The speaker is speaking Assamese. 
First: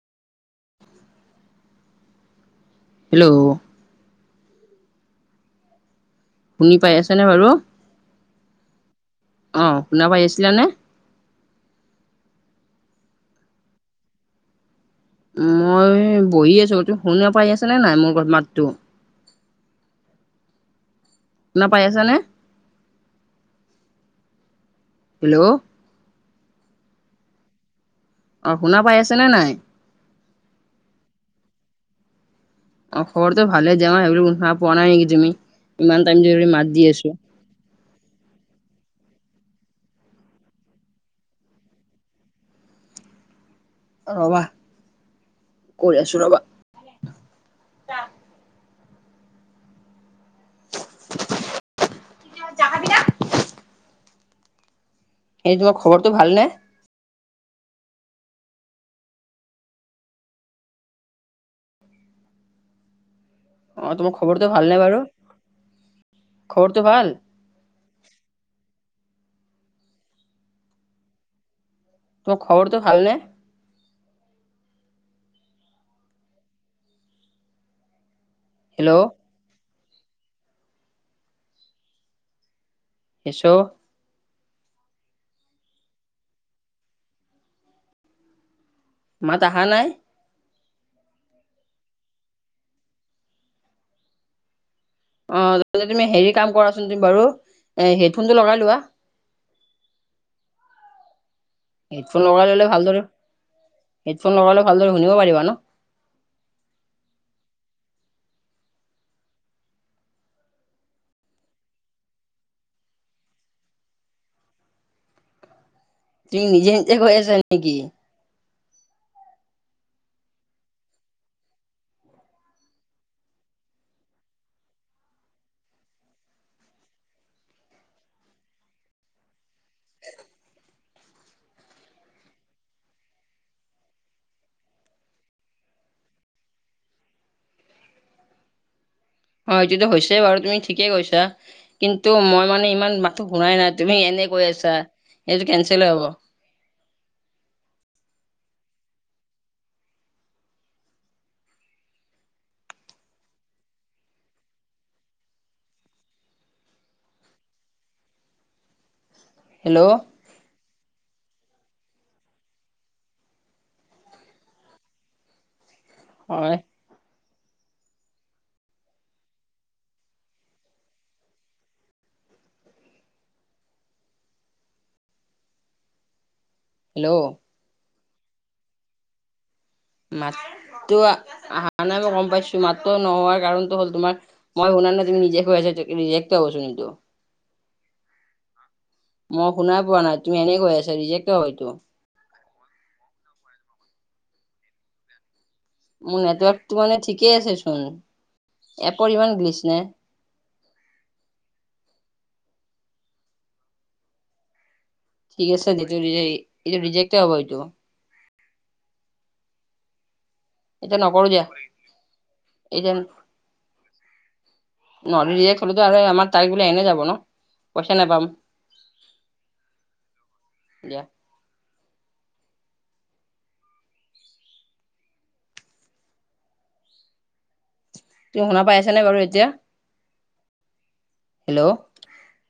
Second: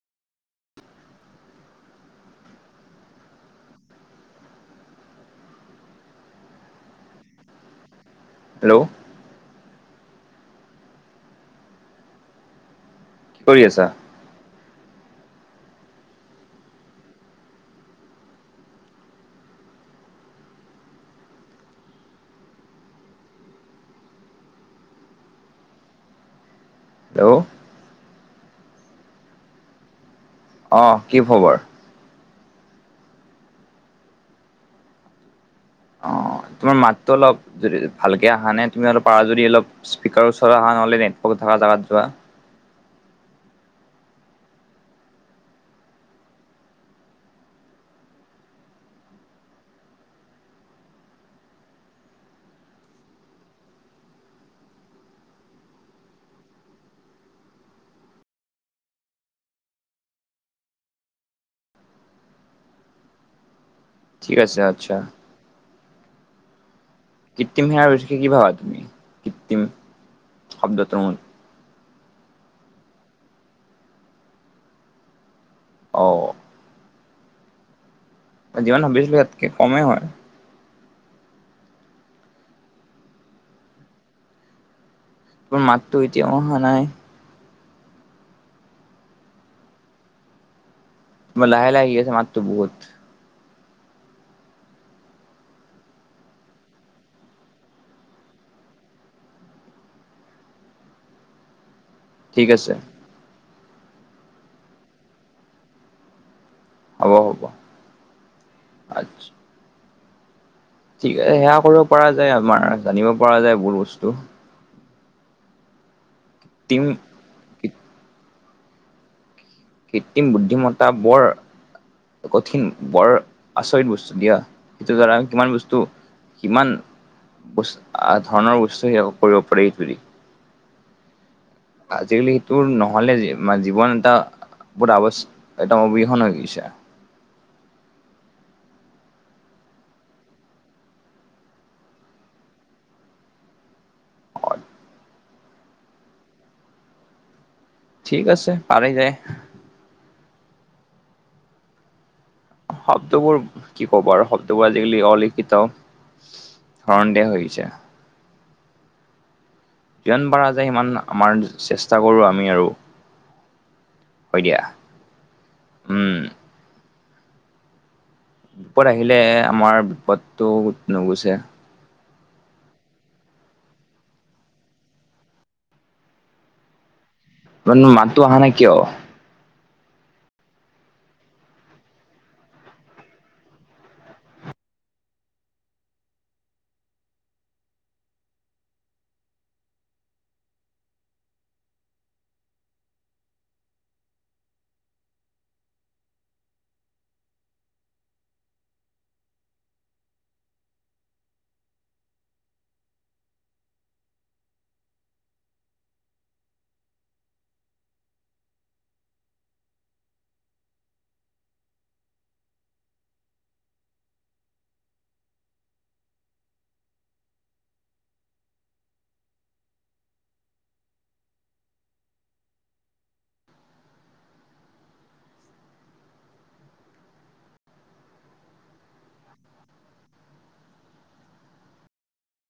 হেল্ল' শুনি পাই আছেনে বাৰু? হেল্ল' অঁ শুনাপাই আছিলানে? কি কৰি আছা। মই বহি আছোঁ তুমি শুনা পাই আছানে নাই মোৰ মাতটো? নাপাই [unintelligible] আছানে? হেল্ল' হেল্ল' অ শুনা পাই আছেনে নাই? অ কি খবৰ? অ খবৰটো ভালে যামা সেইবা [unintelligible] পোৱা নাই নেকি তুমি ইমান টাইম যে অ' মাত তোমাৰ দি মাতটো আছো। অলপ যদি ভালকে অহা নে তুমি আৰু পাৰা যদি অলপ স্পিকাৰ ওচৰ অহা নহ'লে নেটৰ্ক থাকা জেগাত যোৱা। ৰবা কৈ আছো ৰবা। অ [inaudible] [unintelligible] এই তোমাৰ খবৰটো ভাল নে? অ তোমাৰ ঠিক খবৰটো আছে ভাল নে আচ্ছা বাৰু? খবৰটো ভাল? কৃত্ৰিম সেৱা ৰষে [unintelligible] কি ভাবা তুমি কৃত্ৰিম শব্দ ত মল। তো খবৰটো ভালনে? অঁ। যিমান হেল্ল' ভাবিছিলো ইয়াতকে কমেই হয়৷ কিছো তোৰ মাততো এতিয়াও অহা নাই। মাত আহা নাই? কিবা লাহে-লাহে আহি আছে মাতটো বহুত। অ তুমি হেৰি কাম কৰাচোন তুমি বাৰু এ হেডফোন টো লগাই লোৱা। হেডফোন লগাই ঠিক ল'লে আছে ভালদৰে হেডফোন লগাই ললে ভালদৰে শুনিব পাৰিবা ন? হ'ব-হ'ব আচ্ছা ঠিক আছে সেয়া কৰিব পৰা যায় আমাৰ জানিব পৰা যায় বুৰ বস্তু। তুমি কৃত্ৰিম নিজে-নিজে কৈ আছা নেকি? কৃত্ৰিম বুদ্ধিমত্তা বৰ কঠিন বৰ আচৰিত বস্তু দিয়া সেইটো জানা কিমান বস্তু কিমান উচ [unintelligible] ধৰণৰ উচ্চ সেৱা কৰিব পাৰি বুলি। [inaudible] আজিকালি সেইটো নহলে জী মানে জীৱন এটা বহুত আৱশ্যে এটা অবিহন হৈ গৈছে। অ এইটো হৈছেই বাৰু তুমি ঠিকেই কৈছা। কিন্তু মই মানে ইমান মাতটো শুনাই নাই তুমি এনে কৈ আছা এইটো কেনচেলে হ'ব। ঠিক আছে পাৰে যায়। শব্দবোৰ কি কবা আৰু শব্দবোৰ আজিকালি অলিখিত। সন্দেহ হৈছে। হেল্লো'। যিমান পাৰা যায় সিমান আমাৰ চেষ্টা কৰোঁ আমি আৰু। হয় দিয়া উম [unintelligible] বিপদ আহিলে আমাৰ বিপদটো নুগুছে। হেল্লো'। তোমাৰ মাততো অহা নাই কিয়? মাততো অহা নাই মই গম পাইছো মাততো নোহোৱাৰ কাৰণটো হ'ল তোমাৰ মই শুনা নাই তুমি নিজে কৈ আছা ৰিজেক্টে হবচোন এইটো৷ মই শুনাই পোৱা নাই, তুমি এনেই কৈ আছে ৰিজেক্টে হয়তো। মোৰ নেটৱৰ্কটো মানে ঠিকেই আছেচোন, এপৰি মান গিলিছ নে? ঠিক আছে, এইটো ৰিজে এইটো ৰিজেক্ট হব এইটো। এতিয়া নকৰো দিয়া এতিয়া ন ৰীজেক্ট হলেতো আৰু আমাৰ তাৰিখ বোলে এনেই যাব ন, পইচা নাপাম। [inaudible] দিয়া। তুমি শুনা পাই আছা নে বাৰু এতিয়া? হেল্ল'?